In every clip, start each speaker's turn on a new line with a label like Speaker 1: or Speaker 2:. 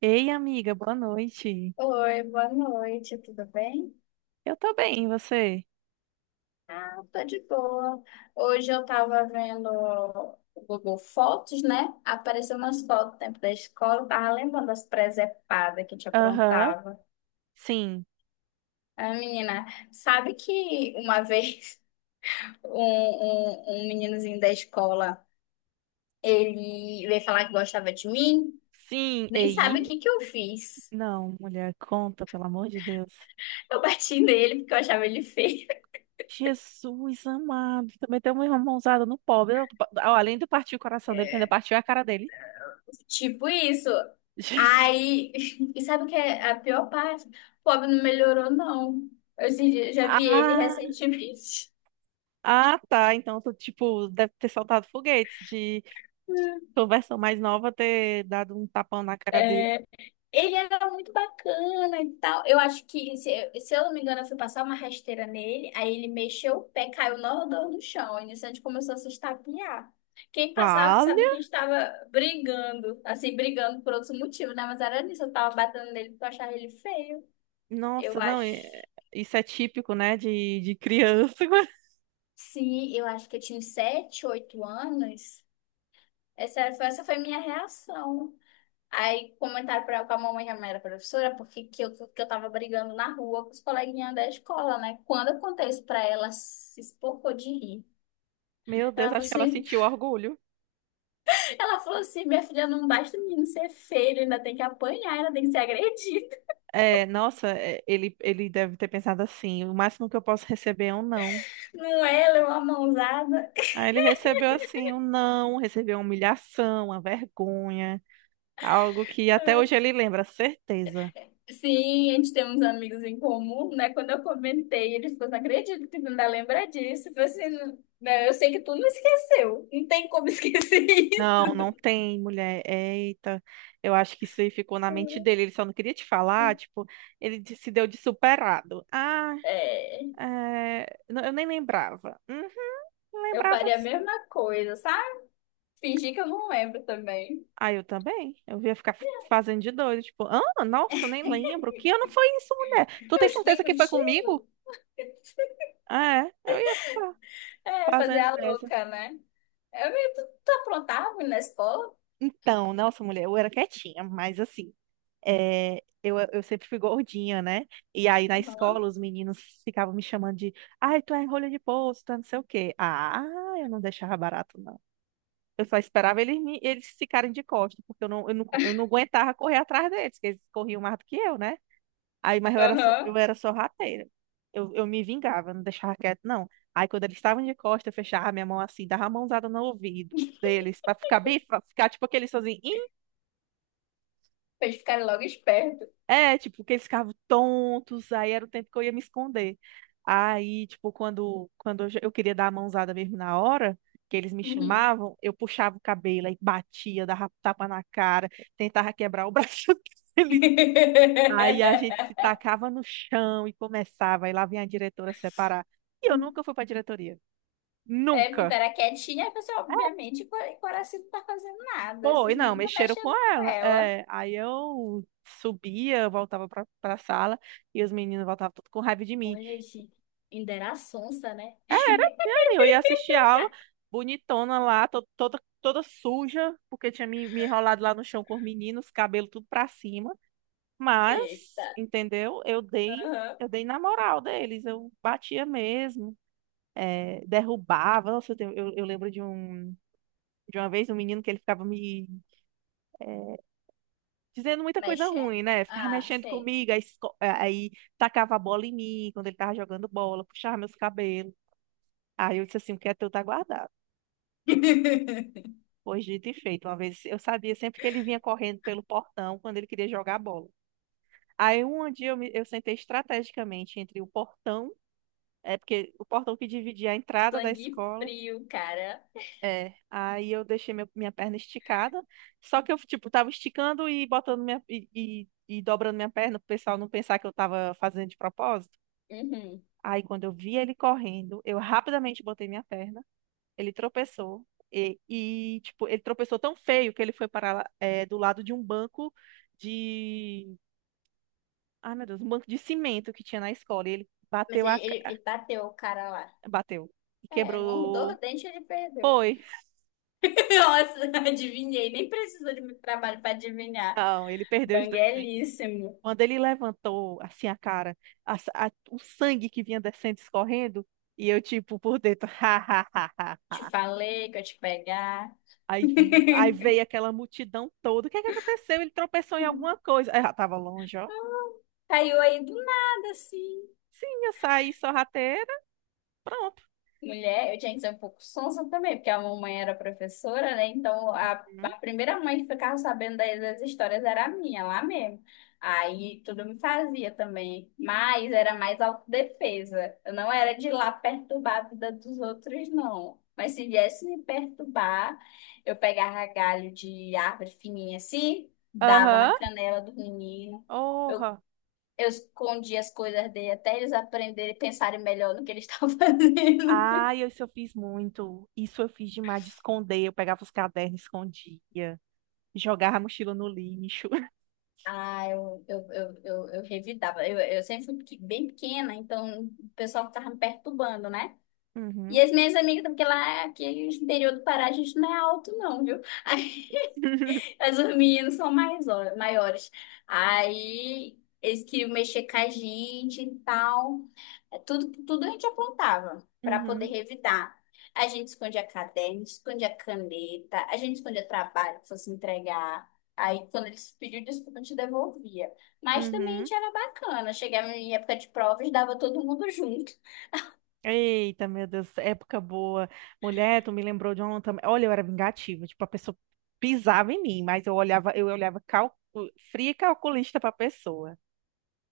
Speaker 1: Ei, amiga, boa noite.
Speaker 2: Oi, boa noite, tudo bem?
Speaker 1: Eu tô bem, e você?
Speaker 2: Eu tô de boa. Hoje eu tava vendo o Google Fotos, né? Apareceu umas fotos do tempo da escola, eu tava lembrando das presepadas que a gente
Speaker 1: Aham,
Speaker 2: aprontava.
Speaker 1: sim.
Speaker 2: Ah, menina, sabe que uma vez um meninozinho da escola, ele veio falar que gostava de mim?
Speaker 1: Sim,
Speaker 2: Nem
Speaker 1: ei?
Speaker 2: sabe o que que eu fiz.
Speaker 1: Não, mulher, conta, pelo amor de Deus.
Speaker 2: Eu bati nele porque eu achava ele feio.
Speaker 1: Jesus amado, também tem uma mãozada no pobre. Além de partir o coração dele, ainda partiu a cara dele.
Speaker 2: Tipo isso.
Speaker 1: Jesus.
Speaker 2: Aí, e sabe o que é a pior parte? O pobre não melhorou, não. Eu já já vi ele
Speaker 1: Ah,
Speaker 2: recentemente.
Speaker 1: ah, tá. Então, tu, tipo, deve ter soltado foguetes de tua versão mais nova ter dado um tapão na cara dele.
Speaker 2: É, ele era muito bacana e tal. Eu acho que, se eu não me engano, eu fui passar uma rasteira nele, aí ele mexeu o pé, caiu no chão. E nisso a gente começou a se estapear. Quem passava
Speaker 1: Vale?
Speaker 2: sabe que a gente estava brigando, assim, brigando por outro motivo, né? Mas era nisso, eu tava batendo nele porque eu achava ele feio. Eu
Speaker 1: Nossa, não,
Speaker 2: acho.
Speaker 1: é- Isso é típico, né, de criança.
Speaker 2: Sim, eu acho que eu tinha uns sete, oito anos. Essa foi minha reação. Aí comentaram pra, com a mamãe, que a mãe era professora, porque que eu tava brigando na rua com os coleguinhas da escola, né? Quando eu contei isso pra ela, ela se espocou de rir.
Speaker 1: Meu Deus,
Speaker 2: Ela falou
Speaker 1: acho que ela
Speaker 2: assim,
Speaker 1: sentiu orgulho.
Speaker 2: ela falou assim, minha filha, não basta o menino ser feio, ele ainda tem que apanhar, ainda tem que ser agredido.
Speaker 1: É, nossa, é, ele deve ter pensado assim: o máximo que eu posso receber é um não.
Speaker 2: Não é, ela é uma mãozada.
Speaker 1: Aí ele recebeu assim um não, recebeu uma humilhação, uma vergonha, algo que até hoje ele lembra, certeza.
Speaker 2: Sim, a gente tem uns amigos em comum, né? Quando eu comentei, ele ficou, não acredito que tu ainda lembra disso. Eu falei assim, "Não, né, eu sei que tu não esqueceu. Não tem como esquecer
Speaker 1: Não, não
Speaker 2: isso.
Speaker 1: tem mulher. Eita, eu acho que isso aí ficou na mente dele. Ele só não queria te falar, tipo, se deu de superado. Ah,
Speaker 2: É,
Speaker 1: é, não, eu nem lembrava. Uhum,
Speaker 2: eu
Speaker 1: lembrava
Speaker 2: faria a
Speaker 1: sim.
Speaker 2: mesma coisa, sabe? Fingir que eu não lembro também.
Speaker 1: Ah, eu também. Eu ia ficar fazendo de doido. Tipo, ah, nossa, eu nem lembro. Que ano foi isso, mulher? Tu
Speaker 2: Eu
Speaker 1: tem
Speaker 2: estudei
Speaker 1: certeza que foi
Speaker 2: contigo.
Speaker 1: comigo? Ah, é. Eu ia ficar
Speaker 2: É, fazer
Speaker 1: fazendo
Speaker 2: a
Speaker 1: dessas.
Speaker 2: louca, né? Tu aprontava na escola?
Speaker 1: Então, nossa, mulher, eu era quietinha, mas assim, eu sempre fui gordinha, né? E aí na
Speaker 2: Aham.
Speaker 1: escola os meninos ficavam me chamando de, ai, tu é rolha de poço, tu é não sei o quê. Ah, eu não deixava barato, não. Eu só esperava eles ficarem de costas, porque eu não aguentava correr atrás deles, porque eles corriam mais do que eu, né? Aí, mas
Speaker 2: Aham.
Speaker 1: eu era só rateira. Eu me vingava, não deixava quieto, não. Aí, quando eles estavam de costa, eu fechava a minha mão assim, dava a mãozada no ouvido deles, pra ficar bem, pra ficar tipo aqueles sozinhos. "Ih".
Speaker 2: Pra eles ficarem logo espertos.
Speaker 1: É, tipo, que eles ficavam tontos, aí era o tempo que eu ia me esconder. Aí, tipo, eu queria dar a mãozada mesmo na hora, que eles me
Speaker 2: Uhum.
Speaker 1: chamavam, eu puxava o cabelo aí batia, dava tapa na cara, tentava quebrar o braço deles. Aí a gente se tacava no chão e começava, e lá vinha a diretora separar. E eu nunca fui pra diretoria.
Speaker 2: É, porque
Speaker 1: Nunca.
Speaker 2: era quietinha, a pessoa, obviamente, o coração não tá fazendo nada.
Speaker 1: Foi,
Speaker 2: Esses
Speaker 1: não,
Speaker 2: meninos estão
Speaker 1: mexeram com
Speaker 2: mexendo com
Speaker 1: ela.
Speaker 2: ela.
Speaker 1: É, aí eu subia, voltava pra sala, e os meninos voltavam tudo com raiva de mim.
Speaker 2: Olha, gente, ainda era sonsa, né?
Speaker 1: É, eu ia assistir a aula, bonitona lá, toda suja, porque tinha me enrolado lá no chão com os meninos, cabelo tudo pra cima.
Speaker 2: Eita.
Speaker 1: Mas, entendeu?
Speaker 2: Aham.
Speaker 1: Eu dei na moral deles, eu batia mesmo. É, derrubava. Nossa, eu lembro de uma vez um menino que ele ficava me é, dizendo muita coisa
Speaker 2: Mexe?
Speaker 1: ruim, né? Ficava
Speaker 2: Ah,
Speaker 1: mexendo
Speaker 2: sei.
Speaker 1: comigo, aí tacava a bola em mim quando ele tava jogando bola, puxava meus cabelos. Aí eu disse assim: o que é teu tá guardado. Pois dito e feito. Uma vez eu sabia sempre que ele vinha correndo pelo portão quando ele queria jogar bola. Aí um dia eu sentei estrategicamente entre o portão, é porque o portão que dividia a entrada da
Speaker 2: Sangue
Speaker 1: escola.
Speaker 2: frio, cara.
Speaker 1: É, aí minha perna esticada, só que eu, tipo, tava esticando e botando minha, e dobrando minha perna pro pessoal não pensar que eu tava fazendo de propósito.
Speaker 2: Uhum.
Speaker 1: Aí quando eu vi ele correndo, eu rapidamente botei minha perna, ele tropeçou, e tipo, ele tropeçou tão feio que ele foi parar, lá, é, do lado de um banco de... Ai, meu Deus, um banco de cimento que tinha na escola, e ele
Speaker 2: Mas
Speaker 1: bateu
Speaker 2: ele, ele, ele bateu o cara lá.
Speaker 1: bateu, e
Speaker 2: É, um dor
Speaker 1: quebrou...
Speaker 2: dente e ele perdeu.
Speaker 1: Foi,
Speaker 2: Nossa, adivinhei. Nem precisou de muito trabalho pra adivinhar.
Speaker 1: não, ele perdeu os dois dentes.
Speaker 2: Banguelíssimo.
Speaker 1: Quando ele levantou assim a cara, o sangue que vinha descendo, escorrendo, e eu tipo por dentro, ha, ha, ha,
Speaker 2: Te
Speaker 1: ha.
Speaker 2: falei que eu ia te pegar.
Speaker 1: Aí, aí veio aquela multidão toda. O que é que aconteceu? Ele tropeçou em alguma coisa. Aí já tava longe, ó.
Speaker 2: Caiu aí do nada, assim.
Speaker 1: Sim, eu saí sorrateira, pronto.
Speaker 2: Mulher, eu tinha que ser um pouco sonsa também, porque a mamãe era professora, né? Então, a
Speaker 1: Uhum.
Speaker 2: primeira mãe que ficava sabendo das, das histórias era a minha, lá mesmo. Aí, tudo me fazia também. Mas era mais autodefesa. Eu não era de ir lá perturbar a vida dos outros, não. Mas se viesse me perturbar, eu pegava galho de árvore fininha assim, dava na
Speaker 1: Aham.
Speaker 2: canela do menino. Eu
Speaker 1: Porra.
Speaker 2: Eu escondi as coisas dele até eles aprenderem e pensarem melhor no que eles estavam fazendo.
Speaker 1: Ai, isso eu fiz muito. Isso eu fiz demais de esconder. Eu pegava os cadernos, escondia. Jogava a mochila no lixo.
Speaker 2: Ah, eu revidava. Eu sempre fui bem pequena, então o pessoal ficava me perturbando, né? E
Speaker 1: Uhum.
Speaker 2: as minhas amigas, porque lá aqui no interior do Pará a gente não é alto, não, viu? As os são mais, maiores. Aí eles queriam mexer com a gente e tal. É, Tudo a gente apontava para poder
Speaker 1: Uhum.
Speaker 2: revidar. A gente escondia caderno, escondia caneta, a gente escondia trabalho que fosse entregar. Aí, quando eles pediam desculpa, a gente devolvia. Mas também a
Speaker 1: Uhum.
Speaker 2: gente era bacana. Chegava em época de provas, dava todo mundo junto.
Speaker 1: Eita, meu Deus, época boa. Mulher, tu me lembrou de ontem. Olha, eu era vingativa, tipo, a pessoa pisava em mim, mas eu olhava calcu... fria e calculista pra pessoa.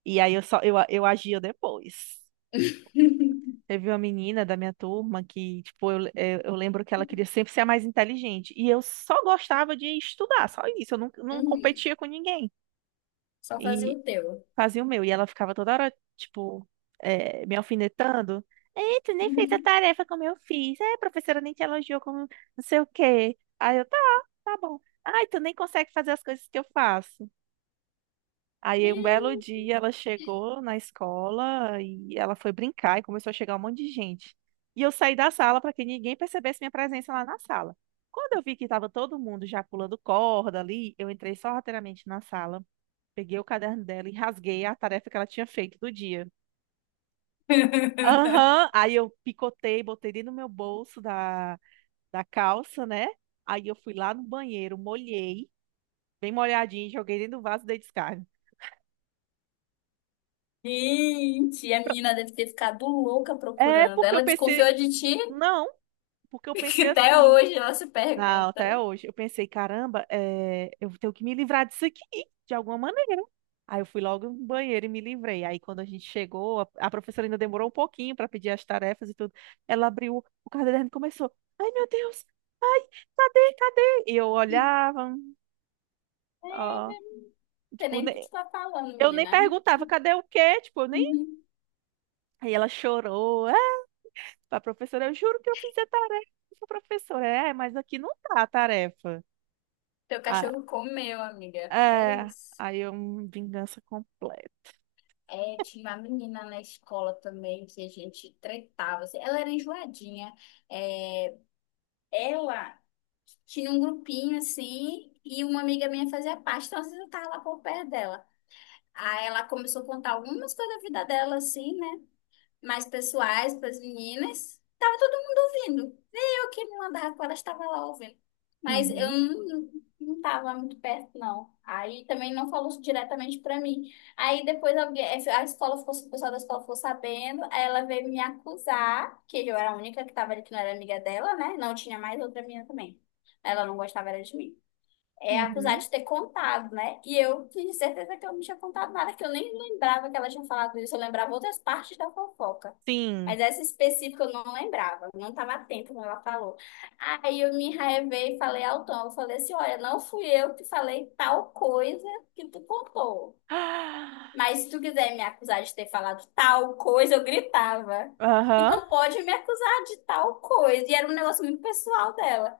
Speaker 1: E aí eu agia depois. Teve uma menina da minha turma que, tipo, eu lembro que ela queria sempre ser a mais inteligente. E eu só gostava de estudar, só isso. Eu não, não
Speaker 2: Uhum.
Speaker 1: competia com ninguém.
Speaker 2: Só fazia
Speaker 1: E
Speaker 2: o teu.
Speaker 1: fazia o meu. E ela ficava toda hora, tipo, me alfinetando. Ei, tu nem fez a
Speaker 2: Uhum.
Speaker 1: tarefa como eu fiz. É, a professora nem te elogiou como não sei o quê. Aí eu, tá, tá bom. Ai, tu nem consegue fazer as coisas que eu faço. Aí um belo dia ela chegou na escola e ela foi brincar e começou a chegar um monte de gente. E eu saí da sala para que ninguém percebesse minha presença lá na sala. Quando eu vi que estava todo mundo já pulando corda ali, eu entrei sorrateiramente na sala. Peguei o caderno dela e rasguei a tarefa que ela tinha feito do dia. Aham. Aí eu picotei, botei dentro do meu bolso da calça, né? Aí eu fui lá no banheiro, molhei, bem molhadinho, joguei dentro do vaso e dei descarga.
Speaker 2: Gente, a menina deve ter ficado louca
Speaker 1: É
Speaker 2: procurando.
Speaker 1: porque eu
Speaker 2: Ela
Speaker 1: pensei,
Speaker 2: desconfiou de ti,
Speaker 1: não, porque eu
Speaker 2: que
Speaker 1: pensei
Speaker 2: até
Speaker 1: assim,
Speaker 2: hoje ela se
Speaker 1: não,
Speaker 2: pergunta.
Speaker 1: até
Speaker 2: Não
Speaker 1: hoje. Eu pensei, caramba, é, eu tenho que me livrar disso aqui, de alguma maneira. Aí eu fui logo no banheiro e me livrei. Aí quando a gente chegou, a professora ainda demorou um pouquinho para pedir as tarefas e tudo. Ela abriu o caderno e começou. Ai, meu Deus! Ai, cadê? E eu olhava, ó,
Speaker 2: sei
Speaker 1: tipo,
Speaker 2: nem o que tu tá falando,
Speaker 1: eu nem
Speaker 2: menina.
Speaker 1: perguntava, cadê o quê? Tipo, eu nem.
Speaker 2: Uhum.
Speaker 1: Aí ela chorou. Ah, pra professora, eu juro que eu fiz a tarefa, professora. É, mas aqui não tá a tarefa.
Speaker 2: Teu cachorro comeu, amiga. É
Speaker 1: É,
Speaker 2: isso.
Speaker 1: aí é uma vingança completa.
Speaker 2: É, tinha uma menina na escola também que a gente tretava. Assim. Ela era enjoadinha. É, ela tinha um grupinho assim, e uma amiga minha fazia parte, então às vezes eu tava lá por perto dela. Aí ela começou a contar algumas coisas da vida dela, assim, né? Mais pessoais para as meninas. Tava todo mundo ouvindo. Nem eu que me mandava com elas estava lá ouvindo. Mas eu
Speaker 1: Uhum,
Speaker 2: não tava muito perto, não. Aí também não falou diretamente para mim. Aí depois alguém, a escola ficou, o pessoal da escola ficou sabendo, aí ela veio me acusar, que eu era a única que tava ali que não era amiga dela, né? Não tinha mais outra menina também. Ela não gostava era de mim é acusar
Speaker 1: uhum.
Speaker 2: de ter contado, né? E eu tinha certeza que eu não tinha contado nada, que eu nem lembrava que ela tinha falado isso. Eu lembrava outras partes da fofoca.
Speaker 1: Sim.
Speaker 2: Mas essa específica eu não lembrava, eu não estava atenta quando ela falou. Aí eu me enraivei e falei ao Tom, eu falei assim, olha, não fui eu que falei tal coisa que tu contou.
Speaker 1: Ah,
Speaker 2: Mas se tu quiser me acusar de ter falado tal coisa, eu gritava.
Speaker 1: Aham.
Speaker 2: Então pode me acusar de tal coisa. E era um negócio muito pessoal dela.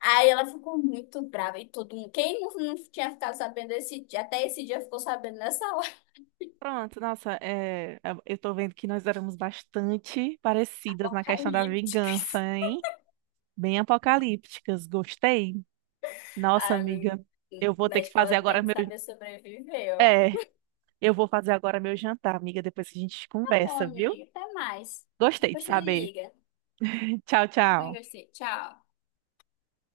Speaker 2: Aí ela ficou muito brava e todo mundo. Quem não tinha ficado sabendo esse dia, até esse dia ficou sabendo nessa hora
Speaker 1: Pronto, nossa, é, eu tô vendo que nós éramos bastante parecidas na questão da
Speaker 2: apocalíptica.
Speaker 1: vingança, hein? Bem apocalípticas, gostei. Nossa,
Speaker 2: Ai, meu-
Speaker 1: amiga, eu vou
Speaker 2: Na
Speaker 1: ter que
Speaker 2: escola
Speaker 1: fazer
Speaker 2: tem
Speaker 1: agora
Speaker 2: que
Speaker 1: meu.
Speaker 2: saber sobreviver, ó.
Speaker 1: É, eu vou fazer agora meu jantar, amiga, depois a gente
Speaker 2: Tá bom,
Speaker 1: conversa, viu?
Speaker 2: amiga. Até mais.
Speaker 1: Gostei de
Speaker 2: Depois me
Speaker 1: saber.
Speaker 2: liga.
Speaker 1: Tchau,
Speaker 2: Também
Speaker 1: tchau.
Speaker 2: gostei. Tchau.